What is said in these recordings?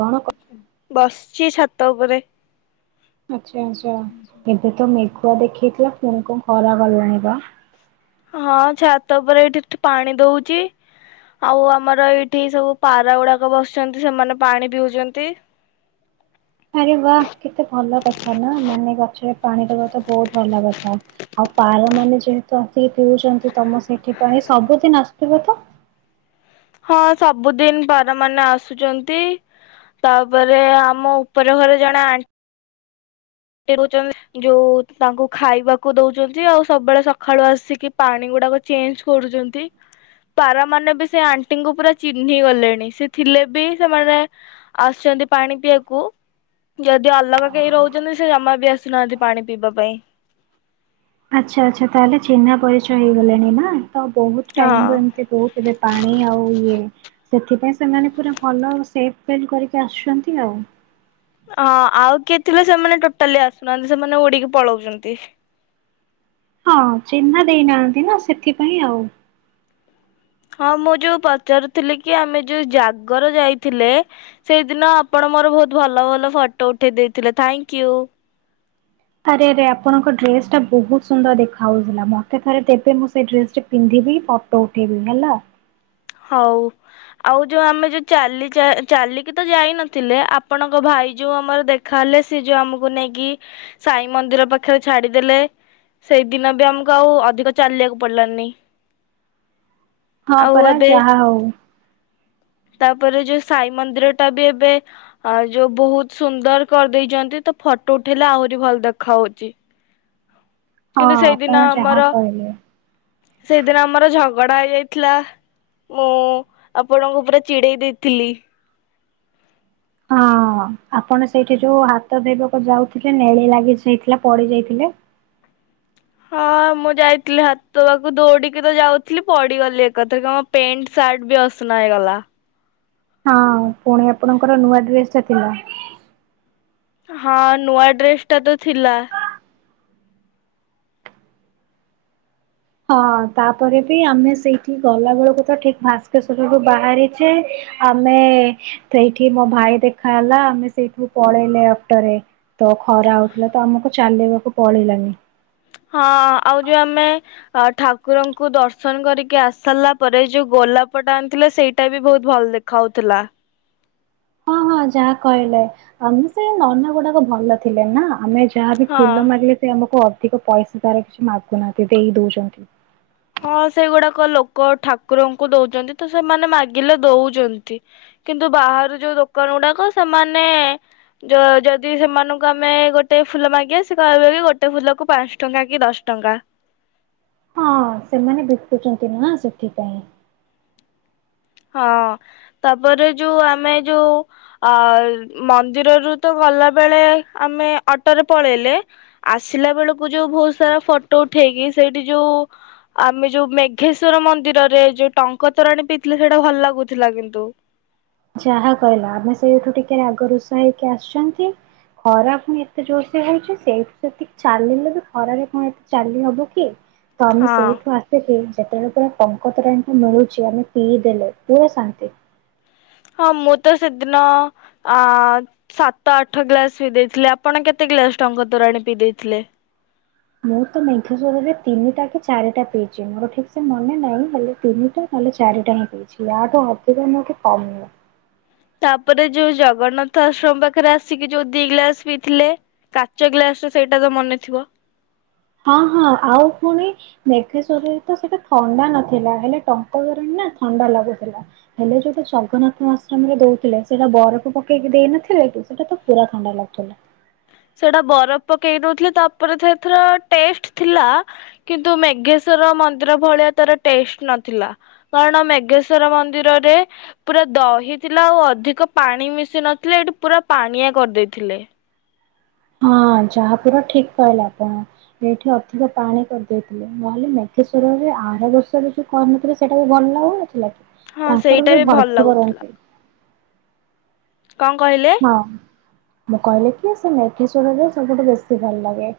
କଣ। କ ବସିଛି ଛାତ ଉପରେ। ଆଛା ଆଛା ଏବେ ତ ମେଘ। ପୁଆ ଦେଖେଇଥିଲା ପୁଣି କଣ ଖରା ଗଲାଣି ବା। ହଁ ଛାତ ଉପରେ ଏଇଠି ପାଣି ଦଉଛି ଆଉ ଆମର ଏଇଠି ସବୁ ପାରା ଗୁଡାକ ବସିଛନ୍ତି ସେମାନେ ପାଣି ପିଉଛନ୍ତି। ଆରେ ବା କେତେ ଭଲ କଥା ନା ମାନେ ଗଛରେ ପାଣି ଦବା ତ ବହୁତ ଭଲ କଥା ଆଉ ପାର ମାନେ ଯେହେତୁ ଆସିକି ପିଉଛନ୍ତି ତମ ସେଇଠି ପାଇଁ ସବୁଦିନ ଆସଥିବ ତ। ହଁ ସବୁଦିନ ପାର ମାନେ ଆସୁଛନ୍ତି ତାପରେ ଆମ ଉପର ଘରେ ଜଣେ ଆଣ୍ଟି। ର ଯୋଉ ତାଙ୍କୁ ଖାଇବାକୁ ଦଉଛନ୍ତି ଆଉ ସବୁବେଳେ ସକାଳୁ ଆସିକି ପାଣି ଗୁଡାକ ଚେଞ୍ଜ କରୁଛନ୍ତି ପାରା ମାନେ ବି ସେ ଆଣ୍ଟିଙ୍କୁ ପୁରା ଚିହ୍ନି ଗଲେଣି ସେ ଥିଲେ ବି ସେମାନେ ଆସୁଛନ୍ତି ପାଣି ପିଇବାକୁ ଯଦି ଅଲଗା କେହି ରହୁଛନ୍ତି। ଜମା ବି ଆସୁନାହାନ୍ତି ପାଣି ପିଇବା ପାଇଁ। ଆଚ୍ଛା ଆଚ୍ଛା ତାହଲେ ଚିହ୍ନା ପରିଚୟ ହେଇଗଲଣିି ନା। ତ ବହୁତ ଟାଇମ ହଁ ରୁ ଏମିତି କହୁଥିବେ ପାଣି ଆଉ ଇଏ। ସେଥିପାଇଁ ସେମାନେ ପୁରା ଭଲ ସେ ଫିଲ୍ କରିକି ଆସୁଛନ୍ତି ଆଉ। ହଁ ଆଉ କିଏ ଥିଲେ ସେମାନେ ଟୋଟାଲି ଆସୁନାହାନ୍ତି ସେମାନେ ଉଡିକି ପଳଉଛନ୍ତି। ହଁ ଚିହ୍ନା ଦେଇନାହାନ୍ତି ନା ସେଥିପାଇଁ ଆଉ। ହଁ ମୁଁ ଯୋଉ ପଚାରୁଥିଲି କି ଆମେ ଯୋଉ ଜାଗର ଯାଇଥିଲେ ସେଇଦିନ ଆପଣ ମୋର ବହୁତ ଭଲ ଭଲ ଫଟୋ ଉଠେଇ ଦେଇଥିଲେ ଥ୍ୟାଙ୍କ ୟୁ। ଆରେ ଆରେ ଆପଣଙ୍କ ଡ୍ରେସ ଟା ବହୁତ ସୁନ୍ଦର ଦେଖାଯାଉଥିଲା ମତେ ଥରେବେ ମୁଁ ସେ ଡ୍ରେସ ପିନ୍ଧିବି ଫଟୋ ଉଠେଇବି ହେଲା। ହଉ ଆଉ ଯୋଉ ଆମେ ଯୋଉ ଚାଲି ଚାଲିକି ତ ଯାଇନଥିଲେ ଆପଣଙ୍କ ଭାଇ ଯୋଉ ଆମର ଦେଖାହଲେ ସି ଯୋଉ ଆମକୁ ନେଇକି ସାଇ ମନ୍ଦିର ପାଖରେ ଛାଡିଦେଲେ ସେଇଦିନ ବି ଆମକୁ ଆଉ ଅଧିକ ଚାଲିବାକୁ ପଡିଲାନି। ହଁ ଆଉ ପରା। ଏବେ ଚାହା ହଉ। ତାପରେ ଯୋଉ ସାଇ ମନ୍ଦିର ଟା ବି ଏବେ ଯୋଉ ବହୁତ ସୁନ୍ଦର କରିଦେଇଛନ୍ତି ତ ଫଟୋ ଉଠେଇଲେ ଆହୁରି ଭଲ ଦେଖ ହାଉଛି। ହଁ କିନ୍ତୁ ଆପଣ ସେଇଦିନ ଯାହା ଆମର କହିଲେ। ସେଇଦିନ ଆମର ଝଗ ଗଡା ହେଇଯାଇଥିଲା ମୁଁ ଆପଣଙ୍କୁ ପୁରା ଚିଡେଇ ଦେଇଥିଲି। ହଁ ଆପଣ ସେଇଠି ଯୋଉ ହାତ ଧୋଇବାକୁ ଯାଉଥିଲେ ନେଳି ଲାଗି ଯାଇଥିଲା ପଡି ଯାଇଥିଲେ। ହଁ ମୁଁ ଯାଇଥିଲି ହାତ ପାଖ ଦୌଡିକି ତ ଯାଉଥିଲି ପଡିଗଲି ଏକାଥରେ ମୋ ପ୍ୟାଣ୍ଟ ସାର୍ଟ ବି ଅସନା ହେଇଗଲା। ହଁ ପୁଣି ଆପଣଙ୍କର ନୂଆ ଡ୍ରେସ ଟା ଥିଲା। ହଁ ନୂଆ ଡ୍ରେସ ଟା ତ ଥିଲା। ହଁ ତାପରେ ବି ଆମେ ସେଇଠି ଗଲା ବେଳକୁ ତ ଠିକ ଭାସ୍କେଶ୍ଵରରୁୁ ବାହାରିଛେ ଆମେ ସେଇଠି ମୋ ଭାଇ ଦେଖା ହେଲା ଆମେ ସେଇଠୁ ପଳେଇଲେ ଅଟୋରେ ତ ଖରା ହଉଥିଲା ତ ଆମକୁ ଚାଲିବାକୁ ପଡ଼ିଲାନି। ହଁ ଆଉ ଯୋଉ ଆମେ ଅ ଠାକୁରଙ୍କୁ ଦର୍ଶନ କରିକି ଆସିସାରିଲା ପରେ ଯୋଉ ଗୋଲାପଟା ଆଣିଥିଲେ ସେଇଟା ବି ବହୁତ ଭଲ ଦେଖାହଉଥିଲା। ହ ହଁ ଯାହା କହିଲେ ଆମେ ସେ ନନା ଗୁଡାକ ଭଲ ଥିଲେ ନା ଆମେ ଯାହାବି ହଁ। ଫୁଲ ମାଗିଲେ ସେ ଆମକୁ ଅ ଅଧିକ ପଇସା ତାର କିଛି ମାଗୁନାହାନ୍ତି ଦେଇ ଦଉଛନ୍ତି। ହଁ ସେଗୁଡାକ ଲୋକ ଠାକୁରଙ୍କୁ ଦଉଛନ୍ତି ତ ସେମାନେ ମାଗିଲେ ଦଉଛନ୍ତି କିନ୍ତୁ ବାହାରୁ ଯୋଉ ଦୋକାନ ଗୁଡାକ ସେମାନେ ଯଦି ସେମାନଙ୍କୁ ଆମେ ଗୋଟେ ଫୁଲ ମାଗିବା ସେ କହିବେ କି ଗୋଟେ ଫୁଲକୁ ପାଞ୍ଚ ଟଙ୍କା କି ଦଶ ଟଙ୍କା। ହଁ ସେମାନେ ବିକୁଛନ୍ତି ନା ସେଥିପାଇଁ। ହଁ ତାପରେ ଯୋଉ ଆମେ ଯୋଉ ଅ ମନ୍ଦିରରୁ ତ ଗଲା ବେଳେ ଆମେ ଅଟୋରେ ପଳେଇଲେ ଆସିଲା ବେଳକୁ ଯୋଉ ବହୁତ ସାରା ଫଟୋ ଉଠେଇକି ସେଇଠି ଯୋଉ ଆମେ ଯୋଉ ମେଘେଶ୍ଵର ମନ୍ଦିରରେ ଯୋଉ ଟଙ୍କତୋରାଣୀ ପି ଥିଲେ ସେଇଟା ଭଲ ଲାଗୁଥିଲା କିନ୍ତୁ। ଯାହା କହିଲା ଆମେ ସେଇଠୁ ଟିକେ ରାଗ ରୋଷ ହେଇକି ଆସିଛନ୍ତି ଖରା ପୁଣି ଏତେ ଜୋର ସେ ହଉଛି ସେଇଠୁ ସେତି ଚାଲିଲେ ବି ଖରାରେ କଣ ଏତେ ଚାଲିହବ କି? ତ ଆମେ ହଁ ସେଉଠୁ ଆସିକି ଯେତେବେଳେ ପୁଣି ଟଙ୍କ ତୋରାଣୀ ଟି ମିଳୁଛି ଆମେ ପିଇ ଦେଲେ କି ଶାନ୍ତି। ହଁ ମୁଁ ତ ସେଦିନ ଆ ସାତ ଆଠ ଗ୍ଲାସ ପିଇ ଦେଇଥିଲି ଆପଣ କେତେ ଗ୍ଲାସ ଟଙ୍କ ତୋରାଣୀ ପିଇ ଦେଇଥିଲେ। ମୁଁ ତ ମେଘାସ୍ୱରରେ ତିନିଟା କି ଚାରିଟା ପିଇଛି ମୋର ଠିକ ସେ ମନେ ନାହିଁ ହେଲେ ତିନିଟା ନହେଲେ ଚାରିଟା ହିଁ ପିଇଛି ଆଠୁ ଅଧିକ ନୁହଁ କି କମ ନୁହଁ। ତାପରେ ଯୋଉ ଜଗନ୍ନାଥ ଆଶ୍ରମ ପାଖରେ ଆସିକି ଯୋଉ ଦି ଗ୍ଲାସ ପିଇଥିଲେ କାଚ ଗ୍ଲାସ ସେଇଟା ତ ମନେଥିବ। ହଁ ହଁ ଆଉ ପୁଣି ମେଘେଶ୍ଵରରେ ତ ସେଇଟା ଥଣ୍ଡା ନଥିଲା ହେଲେ ଟଙ୍କ ତୋରାଣି ନା ଥଣ୍ଡା ଲାଗୁଥିଲା ହେଲେ ଯୋଉଟା ଜଗନ୍ନାଥ ଆଶ୍ରମରେ ଦଉଥିଲେ ସେଇଟା ବରଫ ପକେଇକି ଦେଇନଥିଲେ କି ସେଟା ତ ପୁରା ଥଣ୍ଡା ଲାଗୁଥିଲା। ସେଟା ବରଫ ପକେଇ ଦୋଉଥିଲେ ତାପରେ ସେଥର ଟେଷ୍ଟ ଥିଲା କିନ୍ତୁ ମେଘେଶ୍ଵର ମନ୍ଦିର ଭଳିଆ ତାର ଟେଷ୍ଟ ନଥିଲା କାରଣ ମେଘେଶ୍ଵର ମନ୍ଦିରରେ ପୁରା ଦହି ଥିଲା ଆଉ ଅଧିକ ପାଣି ମିଶି ନଥିଲେ ଏଠି ପୁରା ପାଣିଆ କରିଦେଇଥିଲେ। ହଁ ଯାହା ପୁରା ଠିକ କହିଲେ ଆପଣ ଏଇଠି ଅଧିକ ପାଣି କରିଦେଇଥିଲେ ନହେଲେ ମେଘେଶ୍ଵରରେ ଆର ବର୍ଷରେ ଯୋଉ କରିନଥିଲେ ସେଇଟା ବି ଭଲ ଲାଗୁନଥିଲା। କି? ହଁ ତାଙ୍କର ସେଇଟା ପୁରା ବି ଭଲ ଭଲସେ ଲାଗୁଥିଲା। କରନ୍ତି କଣ କହିଲେ? ହଁ। ମୁଁ କହିଲି କି ସେ ମେଘେଶ୍ଵରରେ ସବୁଠୁ ବେଶୀ ଭଲ ଲାଗେ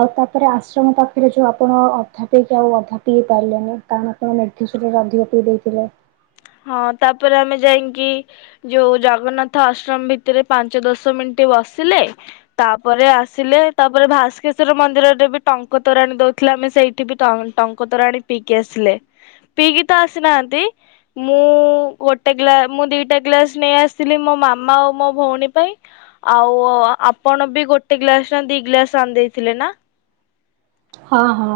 ଆଉ ତାପରେ ଆଶ୍ରମ ପାଖରେ ଯୋଉ ଆପଣ ଅଧା ପିଇକି ଆଉ ଅଧା ପିଇ ପାରିଲେନି କାରଣ ଆପଣ ମେଘେଶ୍ଵରରେ ଅଧିକ ପିଇ ଦେଇଥିଲେ। ହଁ ତାପରେ ଆମେ ଯାଇକି ଯୋଉ ଜଗନ୍ନାଥ ଆଶ୍ରମ ଭିତରେ ପାଞ୍ଚ ଦଶ ମିନିଟ ବସିଲେ ତାପରେ ଆସିଲେ ତାପରେ ଭାସ୍କେଶ୍ଵର ମନ୍ଦିରରେ ବି ଟଙ୍କତୋରାଣୀ ଦଉଥିଲେ ଆମେ ସେଇଠି ବି ଟଙ୍କତୋରାଣୀ ପିଇକି ଆସିଲେ ପିଇକି ତ ଆସିନାହାନ୍ତି ମୁଁ ଗୋଟେ ଗା ମୁଁ ଦିଟା ଗ୍ଲାସ୍ ନେଇ ଆସିଥିଲି ମୋ ମାମା ଆଉ ମୋ ଭଉଣୀ ପାଇଁ ଆଉ ଆପଣ ବି ଗୋଟେ ଗ୍ଲାସ ନା ଦି ଗ୍ଲାସ୍ ଆଣିଦେଇଥିଲେ ନା। ହଁ ହଁ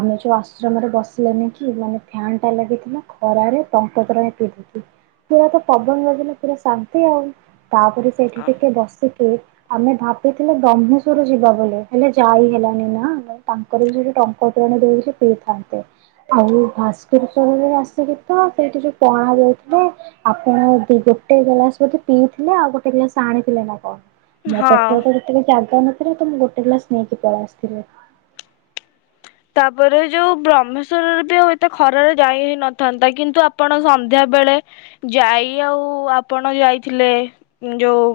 ଆମେ ଯୋଉ ଆଶ୍ରମରେ ବସିଲାନି କି ମାନେ ଫ୍ୟାନ୍ ଟା ଲାଗିଥିଲା ଖରାରେ ଟଙ୍କତୋରାଣ ପିଇକି ପୁରା ତ ପବନ ଲାଗିଲା ପୁରା ଶାନ୍ତି ଆଉ। ତାପରେ ସେଇଠି ଟିକେ ବସି ଆମେ ଭାବିଥିଲେ ବ୍ରହ୍ମେଶ୍ଵର ଯିବା ବୋଲି ହେଲେ ଯାଇ ହେଲାନି ନା। ତାଙ୍କର ବି ସେଠି ଟଙ୍କାତୋରଣ ଦେଇକି ପିଇଥାନ୍ତେ ଆଉ ଭାସ୍କେଶ୍ଵରରେ ଆସିକି ତ ସେଠି ଯୋଉ ପଣା ଦେଇଥିଲେ ଆଉପୁଣି ଗୋଟେ ଗ୍ଲାସ ବୋଧେ ପିଇଥିଲେ ଆଉ ଗୋଟେ ଗ୍ଲାସ ଆଣିଥିଲେ ନା କଣ। ମୋ ପେଟ ହଁ ତ ତିନି ଚା ତମେ ପୁରା ତମେ ଗୋଟେ ଗ୍ଲାସ ନେଇକି ପଳେଇ ଆସିଥିଲେ। ତାପରେ ଯୋଉ ବ୍ରହ୍ମେଶ୍ଵରରେ ବି ଆଉ ଏତେ ଖରାରେ ଯାଇ ହେଇ ନଥାନ୍ତା କିନ୍ତୁ ଆପଣ ସନ୍ଧ୍ୟା ବେଳେ ଯାଇ ଆଉ ଆପଣ ଯାଇଥିଲେ ଯୋଉ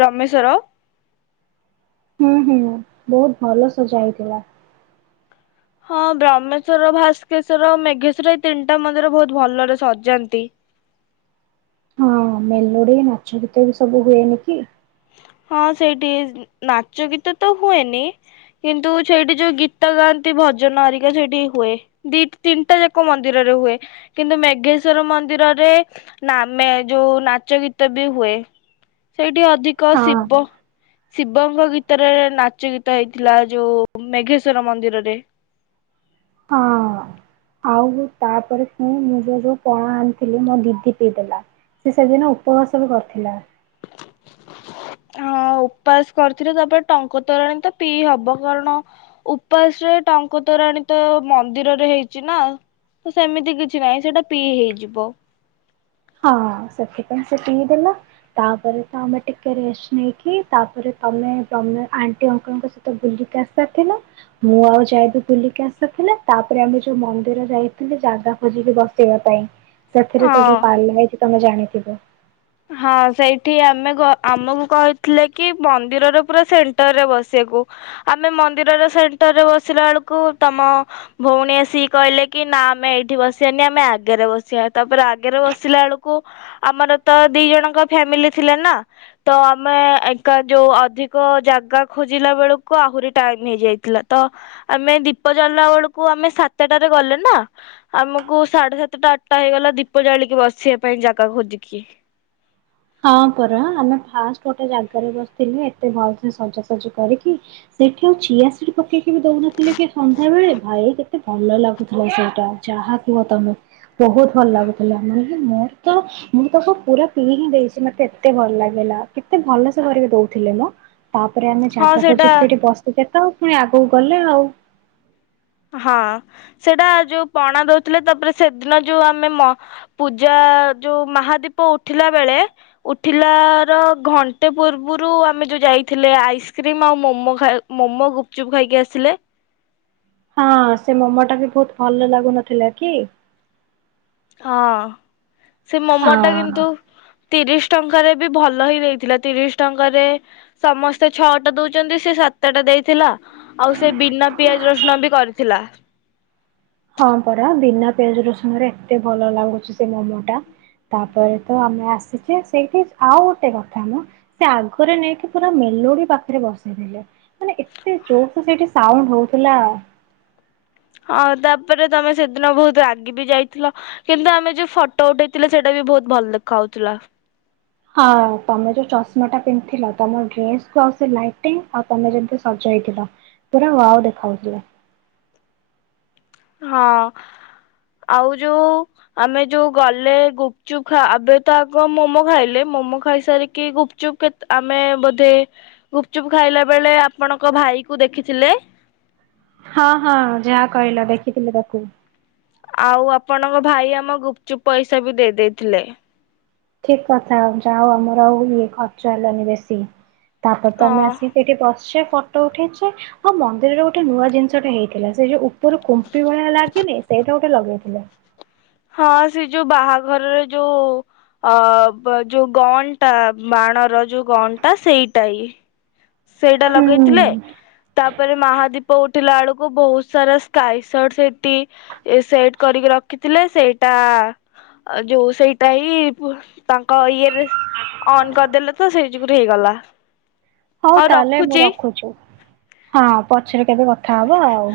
ବ୍ରହ୍ମେଶ୍ଵର ହୁଁ ହୁଁ ବହୁତ ଭଲ ସଜା ହେଇଥିଲା। ହଁ ବ୍ରହ୍ମେଶ୍ଵର ଭାସ୍କେଶ୍ଵର ମେଘେଶ୍ଵର ଏଇ ତିନିଟା ମନ୍ଦିର ବହୁତ ଭଲରେ ସଜାନ୍ତି। ହଁ ମେଲୋଡି ନାଚ ଗୀତ ବି ସବୁ ହୁଏନି କି। ହଁ ସେଇଠି ନାଚ ଗୀତ ତ ହୁଏନି କିନ୍ତୁ ସେଇଠି ଯୋଉ ଗୀତ ଗାଆନ୍ତି ଭଜନ ହେରିକା ସେଇଠି ହୁଏ ଦି ତିନିଟା ଯାକ ମନ୍ଦିରରେ ହୁଏ କିନ୍ତୁ ମେଘେଶ୍ଵର ମନ୍ଦିରରେ ନା ମେ ଯୋଉ ନାଚ ଗୀତ ବି ହୁଏ ସେଇଠି ଅଧି ହଁ କସିିବ ଶିବଙ୍କ ଗୀତରେ ନାଚ ଗୀତ ହେଇଥିଲା ଯୋଉ ମେଘେଶ୍ଵର ମନ୍ଦିରରେ। ହଁ ଆଉ ତାପରେ ପୁଣି ମୁଁ ଯୋଉ ଯୋଉ ପଣା ଆଣିଥିଲି ମୋ ଦିଦି ପିଇଦେଲା ସେ ସେଦିନ ଉପବାସ ବି କରିଥିଲା। ହଁ ଉପାସ କରିଥିଲେ ତାପରେ ଟଙ୍କତୋରାଣୀ ତ ପିଇ ହବ କାରଣ ଉପାସରେ ଟଙ୍କତୋରାଣୀ ତ ମନ୍ଦିରରେ ହେଇଚି ନା ସେମିତି କିଛି ନାହିଁ ସେଟା ପିଇ ହେଇଯିବ। ହଁ ସେଥିପାଇଁ ସେଥିପାଇଁ ସେ ପିଇ ଦେଲା, ତାପରେ ତ ଆମେ ଟିକେ ରେଷ୍ଟ ନେଇକି ତାପରେ ତୋମେ ତୋମେ ଆଣ୍ଟି ଅଙ୍କଲ୍ ସହିତ ବୁଲିକି ଆସାରିଥିଲ, ମୁଁ ଆଉ ଯାଇବି ବୁଲିକି ଆସସାରିଥିଲେ, ତାପରେ ଆମେ ଯୋଉ ମନ୍ଦିର ଯାଇଥିଲୁ ଜାଗା ଖୋଜିକି ବସେଇବା ପାଇଁ। ସେଥିରେ ତ ଯୋଉ ହଁ। [inaudible] ତୋମେ ଜାଣିଥିବ। ହଁ ସେଇଠି ଆମେ ଗ-ଆମକୁ କହିଥିଲେ କି ମନ୍ଦିରର ପୁରା ସେଣ୍ଟରରେ ବସିବାକୁ, ଆମେ ମନ୍ଦିରର ସେଣ୍ଟର ରେ ବସିଲା ବେଳକୁ ତୋମ ଭଉଣୀ ଆସିକ କହିଲେ କି ନା ଆମେ ଏଇଠି ବସିବାନି, ଆମେ ଆଗରେ ବସିବା, ତାପରେ ଆଗରେ ବସିଲା ବେଳକୁ ଆମର ତ ଦି ଜଣଙ୍କ ଫ୍ୟାମିଲି ଥିଲେ ନା, ତ ଆମେ ଏକା ଯୋଉ ଅଧିକ ଜାଗା ଖୋଜିଲା ବେଳକୁ ଆହୁରି ଟାଇମ୍ ହେଇଯାଇଥିଲା, ତ ଆମେ ଦୀପ ଜାଳିଲା ବେଳକୁ ଆମେ ସାତଟାରେ ଗଲେ ନା ଆମକୁ ସାଢେ ସାତଟା ଆଠଟା ହେଇଗଲା ଦୀପ ଜାଳିକି ବସିବା ପାଇଁ ଜାଗା ଖୋଜିକି। ହଁ ପରା ଆମେ ଫାଷ୍ଟ ଗୋଟେ ଜାଗରେ ବସିଥିଲୁ ଏତେ ଭଲ ସେ ସଜାସଜି କରିକି, ସେଠି ଆଉ ଚିଆ ସିଡ୍ ପକେଇକି ବି ଦଉନଥିଲି କି ସନ୍ଧ୍ୟା ବେଳେ ଭାଇ କେତେ ଭଲ ଲାଗୁଥିଲା, ସେଇଟା ଯାହା କୁହ ତୋମେ ବହୁତ ଭଲ ଲାଗୁଥିଲା, ମାନେ ମୋର ତ ମୁଁ ତାକୁ ପୁରା ପିଇ ହିଁ ଦେଇ ସେ ମୋତେ ଏତେ ଭଲ ଲାଗିଲା କେତେ ଭଲ ସେ କରିକି ଦଉଥିଲେ ନା। ତାପରେ ଆମେ ହଁ ଜାଗା ସେଇଟା ଖୋଜିିକି ସେଠି ବସିଚେ ତ ପୁଣି ଆଗକୁ ଗଲେ ଆଉ ହଁ ସେଇଟା ଯୋଉ ପଣା ଦଉଥିଲେ ତାପରେ ସେଦିନ ଯୋଉ ଆମେ ମ-ପୂଜା ଯୋଉ ମହାଦୀପ ଉଠିଲା ବେଳେ ଉଠିଲାର ଘଣ୍ଟେ ପୂର୍ବରୁ ଆମେ ଯୋଉ ଯାଇଥିଲେ, ଆଇସ୍କ୍ରିମ ଆଉ ମୋମ ଖାଇବା ମୋମୋ ଗୁପଚୁପ ଖାଇକି ଆସିଲେ। ହଁ ସେ ମୋମ ଟା ବି ବହୁତ ଭଲ ଲାଗୁନଥିଲା କି। ହଁ। ସେ ମୋମ ଟା ହଁ। କିନ୍ତୁ ତିରିଶ ଟଙ୍କାରେ ବି ଭଲ ହି ଦେଇଥିଲା ତିରିଶ ଟଙ୍କାରେ ସମସ୍ତେ ଛଅଟା ଦଉଚନ୍ତି ସେ ସାତଟା ଦେଇଥିଲା। ଆଉ ସେ ବିନା ପିଆଜ ରସୁଣ ବି କରିଥିଲା। ହଁ ପରା ବିନା ପିଆଜ ରସୁଣରେ ଏତେ ଭଲ ଲାଗୁଚି ସେ ମୋମୋ ଟା, ତାପରେ ତ ଆମେ ଆସିଚେ ସେଇଠି, ଆଉ ଗୋଟେ କଥା ମଁ ସେ ଆଗରେ ନେଇକି ପୁରା ମେଲୋଡି ପାଖରେ ବସେଇଥିଲେ, ମାନେ ଏତେ ଜୋରସେ ସେଇଠି ସାଉଣ୍ଡ ହଉଥିଲା। ହଁ ତାପରେ ତମେ ସେଦିନ ବହୁତ ରାଗି ବି ଯାଇଥିଲ, କିନ୍ତୁ ଆମେ ଯୋଉ ଫଟୋ ଉଠେଇଥିଲେ ସେଇଟା ବି ବହୁତ ଭଲ ଦେଖାଉଥିଲା। ହଁ ତୋମେ ଯୋଉ ଚଷମା ଟା ପିନ୍ଧିଥିଲ ତୋମ ଡ୍ରେସକୁ ଆଉ ସେ ଲାଇଟୀଙ୍ଗ୍ ଆଉ ତୋମେ ଯେମିତି ସଜ ହେଇଥିଲ ପୁରା ୱାଓ ଦେଖା ହୋଉଥିଲ। ହଁ ଆଉ ଯୋଉ ଆମେ ଯୋଉ ଗଲେ ଗୁପଚୁପ ଖା- ଆବେ ତ ଆଗ ମୋମୋ ଖାଇଲେ, ମୋମୋ ଖାଇସାରିକି ଗୁପଚୁପ କେତ୍ ଆମେ ବୋଧେ ଗୁପଚୁପ ଖାଇଲା ବେଳେ ଆପଣଙ୍କ ଭାଇ କୁ ଦେଖିଥିଲେ। ହଁ ହଁ ଯାହା କହିଲ ଦେଖିଥିଲେ ତାକୁ। ଆଉ ଆପଣଙ୍କ ଭାଇ ଆମ ଗୁପଚୁପ୍ ପଇସା ବି ଦେଇ ଦେଇଥିଲେ। ଠିକ୍ କଥା ଯା ହୋଉ ଆମର ଆଉ ଇଏ ଖର୍ଚ୍ଚ ହେଲାନି ବେଶୀ। ତାପରେ ତ ଆମେ ହଁ ଆସିକି ଏଇଠି ବସିଚେ ଫଟୋ ଉଠେଇଛେ, ଆଉ ମନ୍ଦିରରେ ଗୋଟେ ନୂଆ ଜିନିଷଟେ ହେଇଥିଲା। ସେ ଯୋଉ ଉ ପୁରୁ କୁମ୍ପି ଭଳିଆ ଲାଗିନି ସେଇଠା ଗୋଟେ ଲଗେଇ ଥିଲା ହଁ ସେ ଯୋଉ ବାହାଘର ରେ ଯୋଉ ଅ, ବ-ଯୋଉ ଗନ୍ ଟା ବାଣର ଯୋଉ ଗନ୍ ଟା ସେଇଟା ଇ ସେଇଟା ହୁଁ ଲଗେଇଥିଲେ ତାପରେ ମହାଦୀପ ଉଠିଲା ଆଡ ଓ ବହୁତ ସାରା ସ୍କାଇସଟ୍ ସେଠି ଏ ସେଟ୍ କରିକି ରଖିଥିଲେ। ସେଇଟା ଅ, ଯୋଉ ସେଇଟା ହି ପୁ ତାଙ୍କ ଇଏରେ ଅନ୍ କରିଦେଲେ ତ ସେଇ ଯୋଗୁ ହେଇଗଲା ହଉ ତାହେଲେ ମୁଁ ରଖୁଚୁ, ହଁ ପଛରେ କେବେ କଥା ହବା ଆଉ।